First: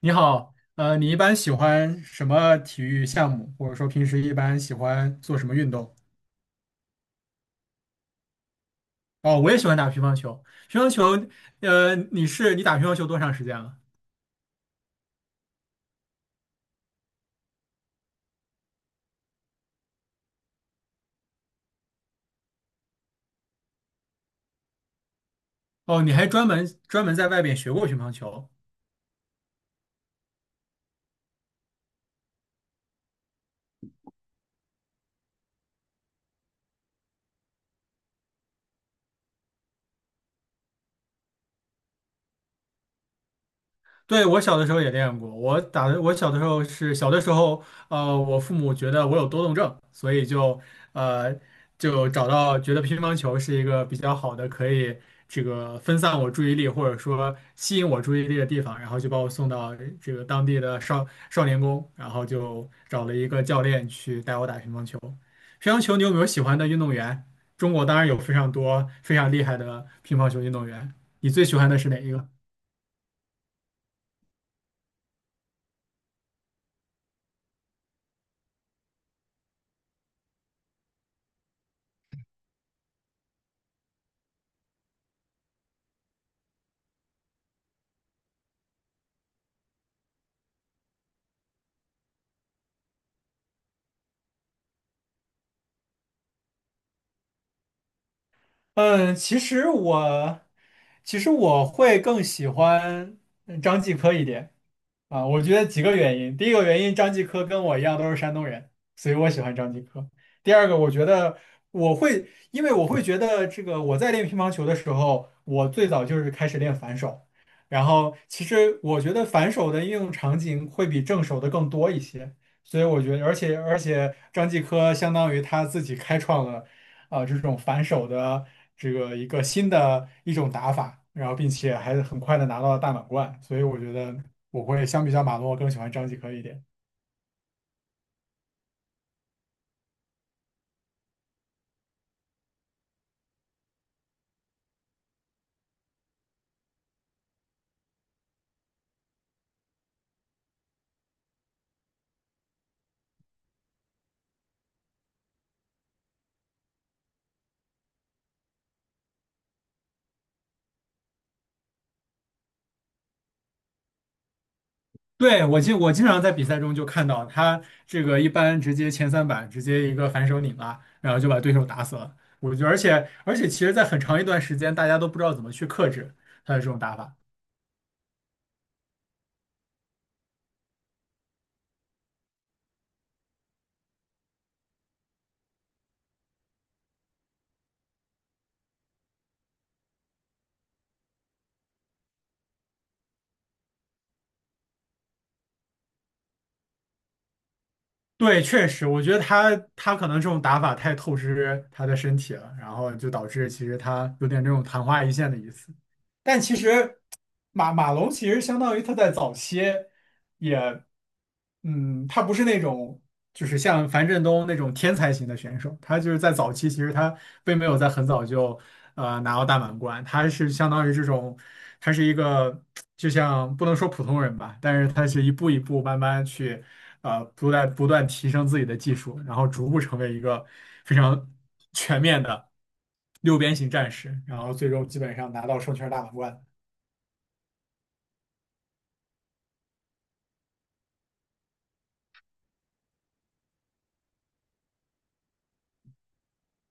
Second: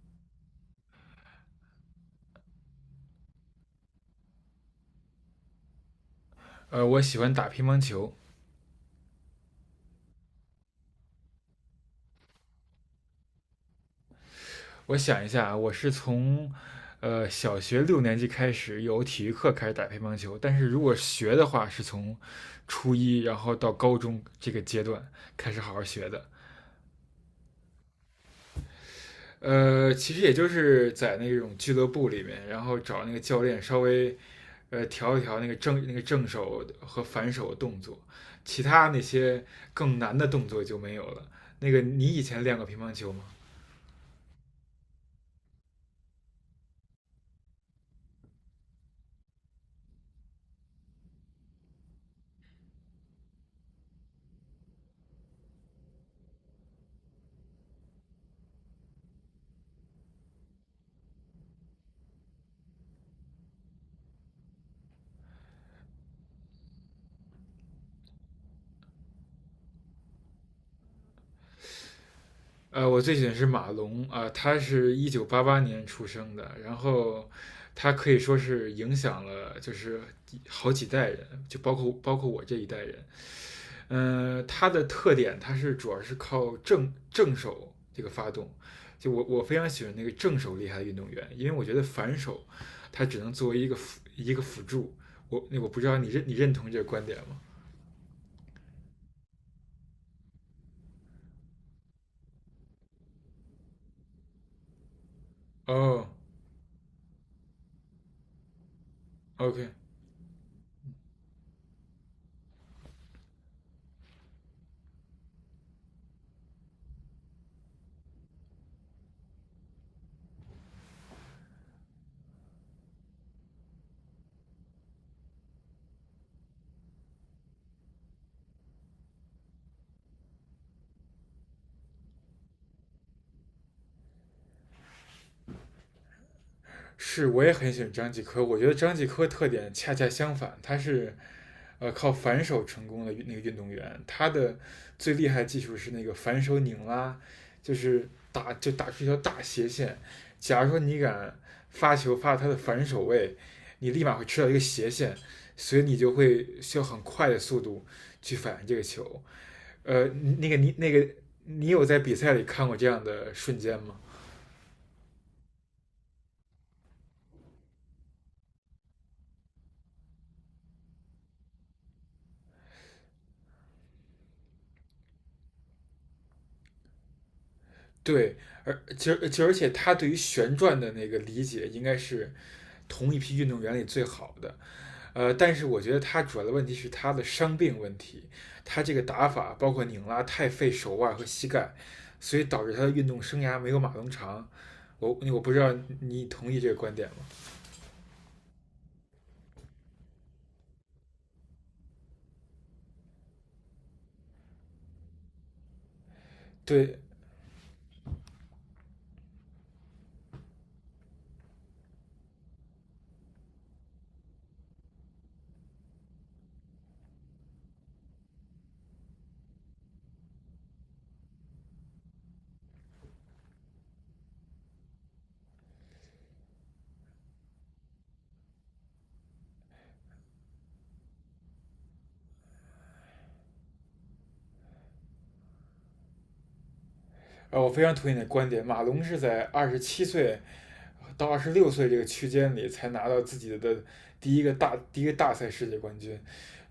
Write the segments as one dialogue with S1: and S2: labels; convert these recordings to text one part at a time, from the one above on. S1: 你好，你一般喜欢什么体育项目，或者说平时一般喜欢做什么运动？
S2: 我喜欢打乒乓球。
S1: 哦，我也喜欢打乒乓球。乒乓球，你打乒乓球多长时间了？
S2: 我想一下啊，我是从小学六年级开始有体育课开始打乒乓球，但是如果学的话，是从初一然后到高中这个阶段开始好好
S1: 哦，
S2: 学
S1: 你
S2: 的。
S1: 还专门在外边学过乒乓球。
S2: 其实也就是在那种俱乐部里面，然后找那个教练稍微调一调那个正手和反手的动作，其他那些更难的动作就没有了。那个你以前练过乒乓球吗？
S1: 对，我小的时候也练过，我打的，我小的时候是小的时候，我父母觉得我有多动症，所以呃就找到觉得乒乓球是一个比较好的可以这个分散我注意力或者说吸引我注意力的地方，然后就把我送到这个当地的少年宫，然后就找了一个教练去带我打乒乓球。乒乓球你有没有喜欢的运动员？中国当然有非常多非常厉害的乒乓球运动员，你最喜欢的是哪一个？
S2: 我最喜欢是马龙啊、他是1988年出生的，然后他可以说是影响了就是好几代人，就包括我这一代人。他的特点他是主要是靠正手这个发动，就我非常喜欢那个正手厉害的运动员，因为我觉得反手他只能作为一个辅助。那我不知道你认同这个观点吗？
S1: 嗯，其实我会更喜欢张继科一点。啊，我觉得几个
S2: 哦
S1: 原因。第一个原因，张继科跟我一样都是山东人，所以我喜欢
S2: ，OK，
S1: 张继科。第二个，我觉得因为我会觉得这个我在练乒乓球的时候，我最早就是开始练反手，然后其实我觉得反手的应用场景会比正手的更多一些，所以我觉得，而且张继科相当于他自己开创了这种反手的这个一个新的一种打法，然后并且还很快的拿到了大满贯，所以我觉得。我会相比较马龙，我更喜欢张继科一点。
S2: 是，我也很喜欢张继科。我觉得张继科特点恰恰相反，他是靠反手成功的那个运动员。他的最厉害的技术是那个反手拧拉，就是打出一条大斜线。假如说你敢发球发他的反手位，你立马会吃到一个斜线，所以你就会需要很快的速度去反应这个球。那个你有在比赛里看过这样的瞬间吗？
S1: 对，我经常在比赛中就看到他这个一般直接前三板直接一个反手拧拉，然后就把对手打死了。我觉得，而且其实，在很长一段时间，大家都不知道怎么去克制他的这种打法。
S2: 对，而其实其实而且他对于旋转的那个理解应该是同一批运动员里最好的。但是我觉得他主要的问题是他的伤病问题，他这个打法包括拧拉太费手腕和膝盖，所以导致他的运动生涯没有马龙长。我不知道你同意这个观点吗？
S1: 对，确实，我觉得他可能这种打法太透支他的身体了，然后就导致其实他有点这种昙花一现的意思。但其
S2: 对，
S1: 实马龙其实相当于他在早期也，嗯，他不是那种就是像樊振东那种天才型的选手，他就是在早期其实他并没有在很早就拿到大满贯，他是相当于这种，他是一个就像不能说普通人吧，但是他是一步一步慢慢去不断提升自己的技术，然后逐步成为一个非常全面的。六边形战士，然后最终基本上拿到双圈大满贯。
S2: 我非常同意你的观点。马龙是在27岁到二十六岁这个区间里才拿到自己的第一个大赛世界冠军。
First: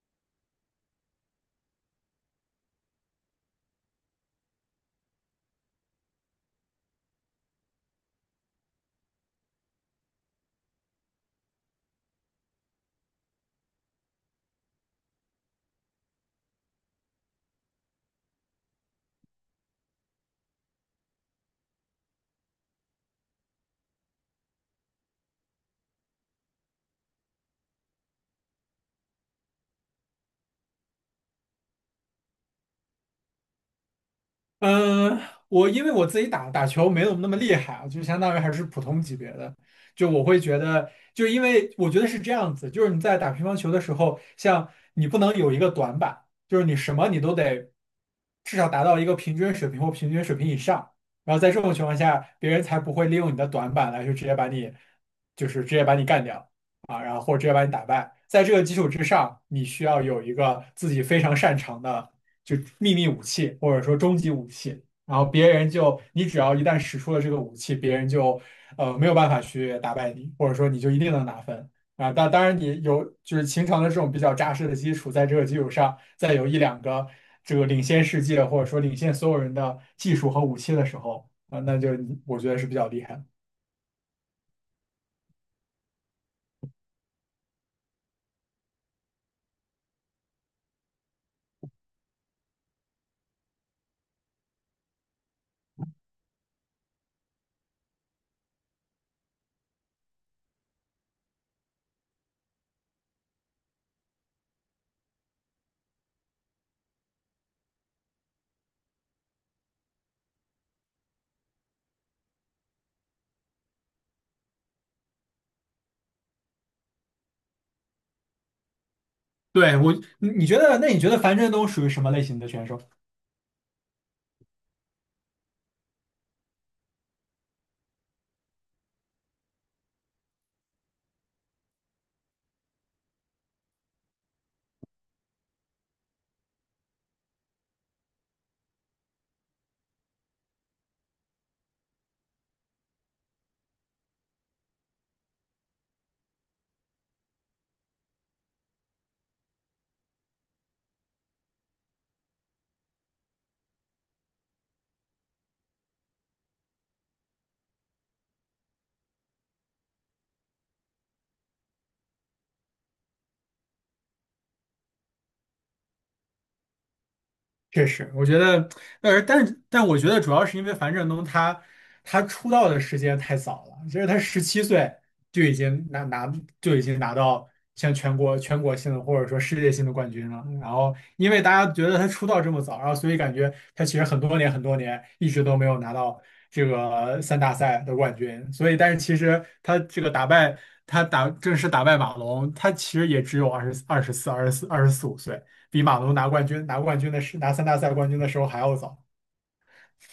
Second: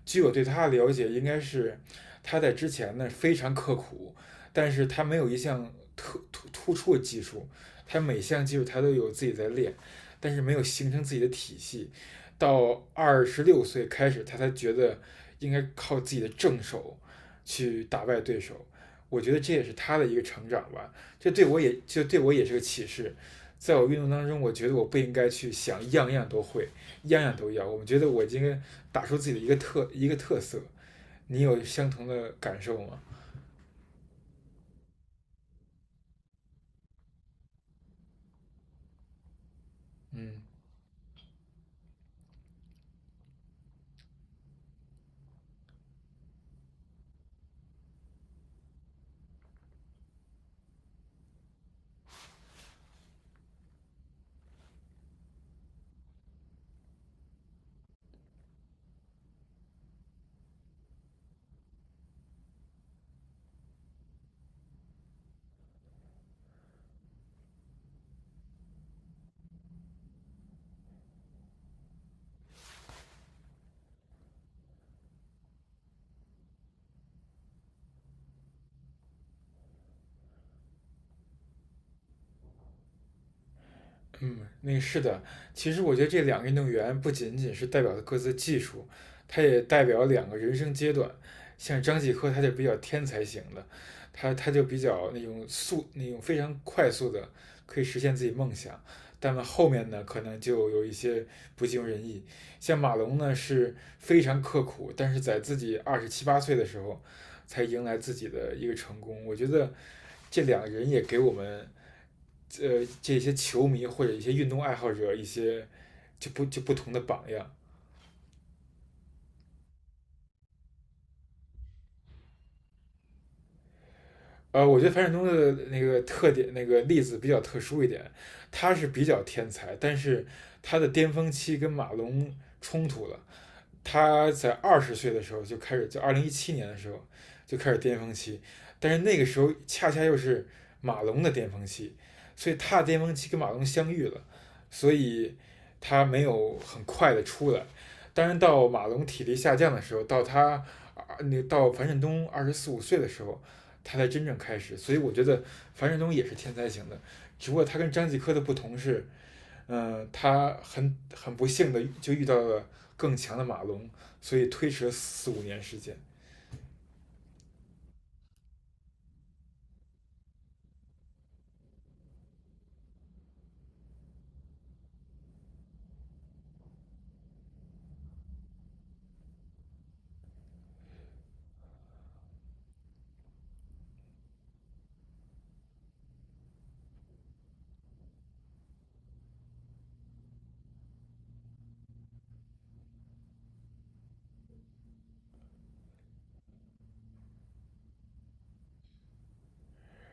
S2: 据我对他的了解，应该是他在之前呢非常刻苦，但是他没有一项突出的技术，他每项技术他都有自己在练，但是没有形成自己的体系。到二十六岁开始，他才觉得应该靠自己的正手去打败对手。我觉得这也是他的一个成长吧，这对我也就对我也是个启示。在我运动当中，我觉得我不应该去想样样都会，样样都要。我们觉得我今天打出自己的一个特色，你有相同的感受吗？
S1: 嗯，我因为我自己打球没有那么厉害啊，就相当于还是普通级别的。
S2: 嗯，
S1: 就因为我觉得是这样子，就是你在打乒乓球的时候，像你不能有一个短板，就是你什么你都得至少达到一个平均水平或平均水平以上。然后在这种情况下，别人才不会利用你的短板来去直接把你，就是直接把你干掉啊，然后或者直接把你打败。在这个基础之上，你需要有一个自己非常擅长的。就秘密武器或者说终极武器，然后别人就你只要一旦使出了这个武器，别人就没有办法去打败你，或者说你就一定能拿分啊。当然你有就是秦城的这种比较扎实的基础，在这个基础上再有一两个这个领先世界或者说领先所有人的技术和武器的时候啊，那就我觉得是比较厉害的。
S2: 嗯，那是的。其实我觉得这两个运动员不仅仅是代表了各自的技术，他也代表了两个人生阶段。像张继科，他就比较天才型的，他就比较那种非常快速的可以实现自己梦想。但后面呢，可能就有一些不尽如人意。像马龙呢，是非常刻苦，但是在自己27、28岁的时候，才迎来自己的一个成功。我觉得这两个人也给我们这些球迷或者一些运动爱好者一些就不就不同的榜样。
S1: 对，你你觉得，那你觉得樊振东属于什么类型的选手？
S2: 我觉得樊振东的那个特点那个例子比较特殊一点，他是比较天才，但是他的巅峰期跟马龙冲突了，他在20岁的时候就开始，就2017年的时候就开始巅峰期，但是那个时候恰恰又是马龙的巅峰期，所以他的巅峰期跟马龙相遇了，所以他没有很快的出来。当然，到马龙体力下降的时候，到他啊，那到樊振东24、25岁的时候，他才真正开始。所以我觉得樊振东也是天才型的，只不过他跟张继科的不同是，他很不幸的就遇到了更强的马龙，所以推迟了4、5年时间。
S1: 确实，我觉得，但我觉得主要是因为樊振东他出道的时间太早了，其实他17岁就已经拿拿就已经拿到像全国性的或者说世界性的冠军了。然后因为大家觉得他出道这么早，然后所以感觉他其实很多年一直都没有拿到这个三大赛的冠军。所以但是其实他打正式打败马龙，他其实也只有二十四五岁。比马龙拿三大赛冠军的时候还要早。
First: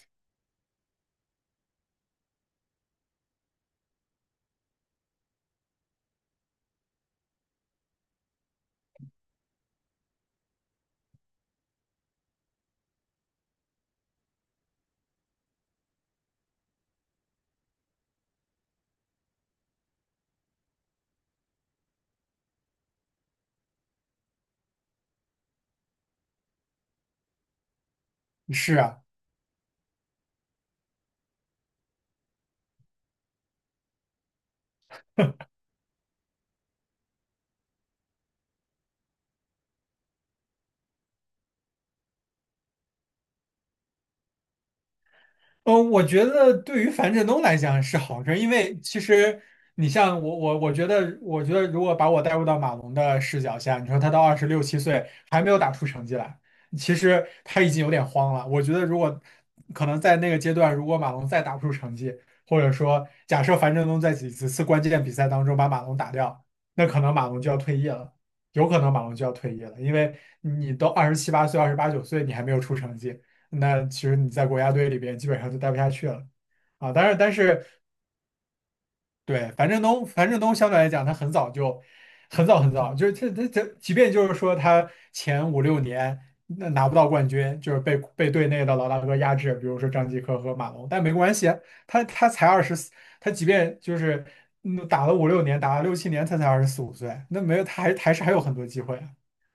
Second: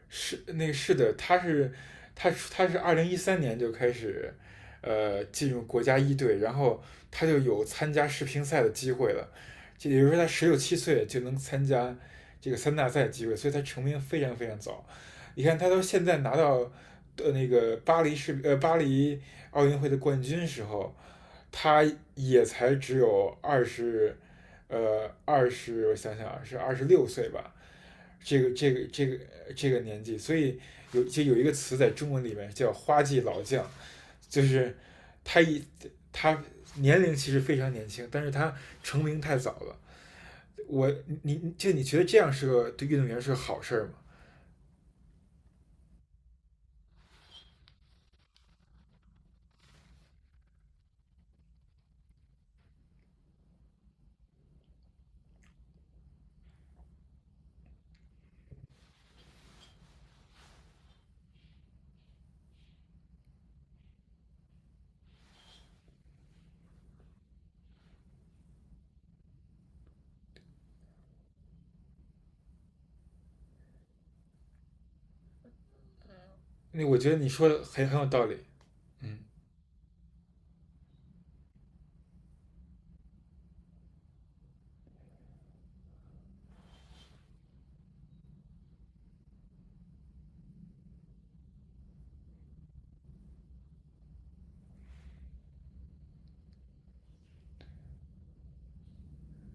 S2: 是的，他是2013年就开始进入国家一队，然后他就有参加世乒赛的机会了，就也就是说他16、17岁就能参加这个三大赛的机会，所以他成名非常非常早。你看他到现在拿到那个巴黎奥运会的冠军时候，他也才只有二十呃二十我想想啊是二十六岁吧。这个这
S1: 是
S2: 个
S1: 啊，
S2: 这个这个年纪，所以有一个词在中文里面叫"花季老将"，就是他一他年龄其实非常年轻，但是他成名太早了。我你就你觉得这样对运动员是个好事儿吗？
S1: 我觉得对于樊振东来讲是好事儿，因为其实你像我，我我觉得，我觉得如果把我带入到马龙的视角下，你说他到26、7岁还没有打出成绩来，其实他已经有点慌了。我觉得如果可能在那个阶段，如果马龙再打不出成绩，或者说假设樊振东在几次关键比赛当中把马龙打掉，那可能马龙就要退役了，有可能马龙就要退役了，因为你都27、8岁、28、9岁，你还没有出成绩。那其实你在国家队里边基本上就待不下去了
S2: 那
S1: 啊。
S2: 我觉
S1: 但是
S2: 得你
S1: 但
S2: 说的
S1: 是
S2: 很有道理。嗯，
S1: 对樊振东，樊振东相对来讲，他很早就很早很早，就是他他他，即便就是说他前五六年那拿不到冠军，就是被队内的老大哥压制，比如说张继科和马龙，但没关系啊，他才二十四，他即便就是打了五六年，打了6、7年，他才二十四五岁，那没有他还有很多机会啊，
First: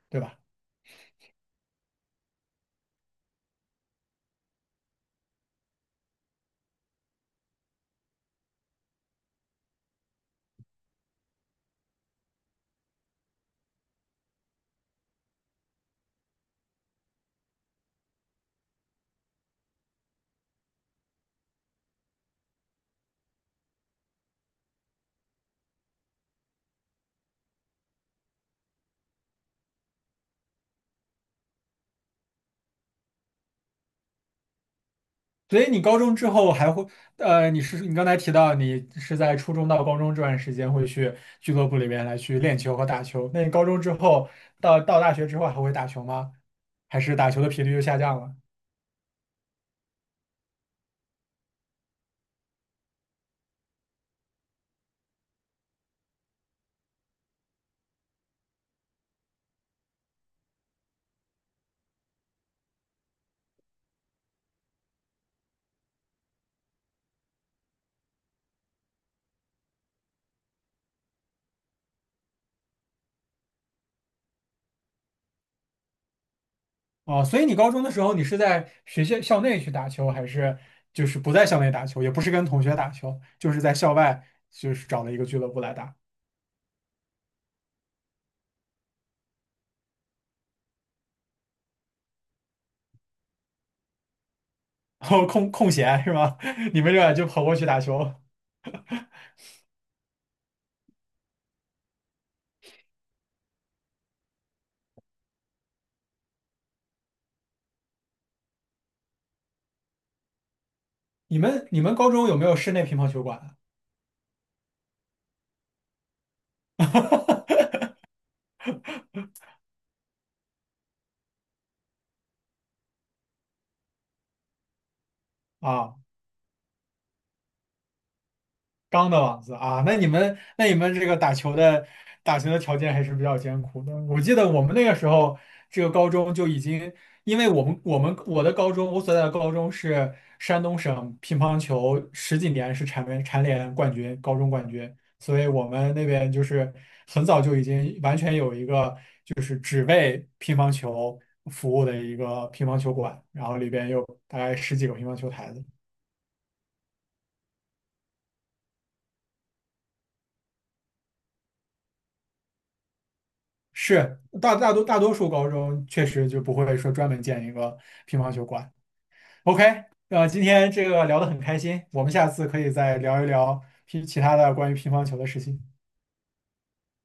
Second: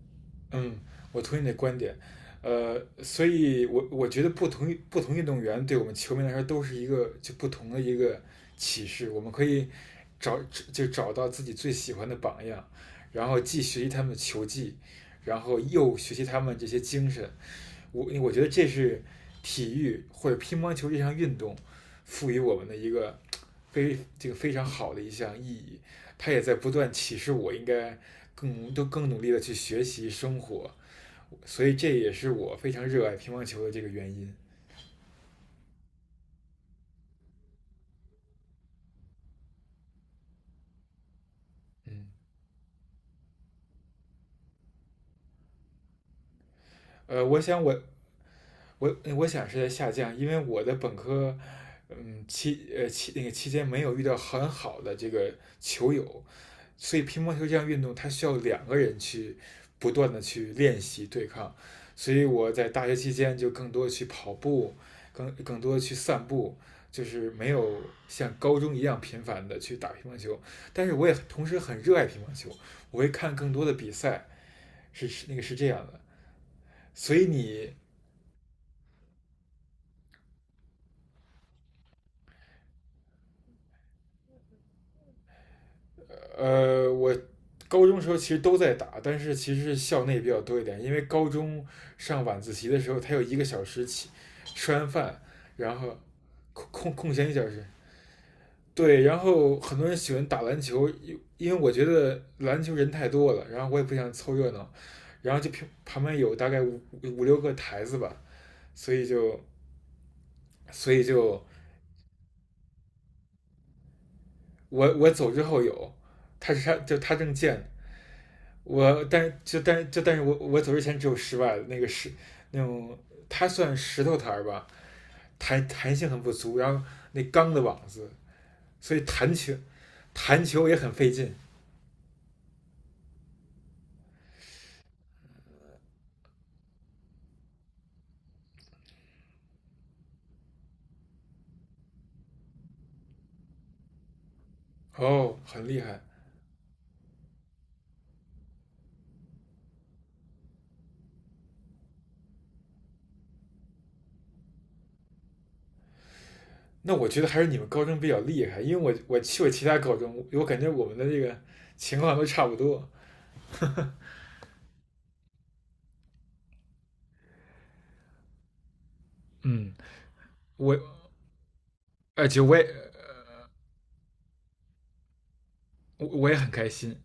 S1: 对吧？
S2: 嗯，我同意你的观点，所以我觉得不同运动员对我们球迷来说都是一个不同的一个启示，我们可以找找到自己最喜欢的榜样，然后既学习他们的球技，然后又学习他们这些精神。我觉得这是体育或者乒乓球这项运动赋予我们的一个非这个非常好的一项意义，它也在不断启示我应该更努力的去学习生活。所以这也是我非常热爱乒乓球的这个原因。
S1: 所以你高中之后还会，你刚才提到你是在初中到高中这段时间会去俱乐部里面
S2: 嗯，
S1: 来去练球和打球。那你高中之后到大学之后还会打球吗？还是
S2: 呃，
S1: 打
S2: 我
S1: 球的
S2: 想
S1: 频率又
S2: 我
S1: 下降了？
S2: 我想是在下降，因为我的本科，嗯期呃期那个期间没有遇到很好的这个球友，所以乒乓球这项运动它需要两个人去不断的去练习对抗，所以我在大学期间就更多去跑步，更多去散步。就是没有像高中一样频繁的去打乒乓球，但是我也同时很热爱乒乓球，我会看更多的比赛，是这样的，所
S1: 哦，
S2: 以
S1: 所以你高
S2: 你
S1: 中的时候你是在学校校内去打球，还是就是不在校内打球，也不是跟同学打球，就是在校外就是找了一个俱乐部来打，
S2: 我高中时候其实都在打，但是其实是校内比较多一点，因为高中上晚自习的时候，他有一个小时起，吃完
S1: 然
S2: 饭，
S1: 后空空
S2: 然后
S1: 闲是吗？你们
S2: 空
S1: 这就
S2: 闲一小
S1: 跑过
S2: 时，
S1: 去打球。
S2: 对，然后很多人喜欢打篮球，因为我觉得篮球人太多了，然后我也不想凑热闹，然后就旁边有大概六个台子吧，所以就所以
S1: 你
S2: 就
S1: 们你们高中有没有室内乒乓球馆
S2: 我走之后有，他正建我但就但就但是我走之前只有十万那个石那种，它算石头台儿吧，
S1: 啊？
S2: 弹
S1: 啊
S2: 性很不足，然后那钢的网子，所以
S1: 钢的网子啊，那你们
S2: 弹
S1: 那
S2: 球
S1: 你
S2: 也很
S1: 们这
S2: 费
S1: 个
S2: 劲。
S1: 打球的条件还是比较艰苦的。我记得我们那个时候，这个高中就已经，因为我的高中，我所在的高中是山东省乒乓球十几年是蝉联冠军，高中冠军，
S2: 哦，
S1: 所以我
S2: 很厉
S1: 们
S2: 害。
S1: 那边就是很早就已经完全有一个只为乒乓球服务的一个乒乓球馆，然后里边有大概十几个乒乓球台子。
S2: 那我觉得还是你们高中比较厉害，因为我去过其他高中，我感觉我们的这个情况都差不多。
S1: 是大多数高中确实就不会说专门建一个乒乓球馆。OK，
S2: 嗯，
S1: 今天
S2: 我
S1: 这个聊得很开心，我们
S2: 而
S1: 下
S2: 且
S1: 次
S2: 我
S1: 可
S2: 也
S1: 以再聊一聊其他的关于乒乓球的事情。
S2: 我也很开心，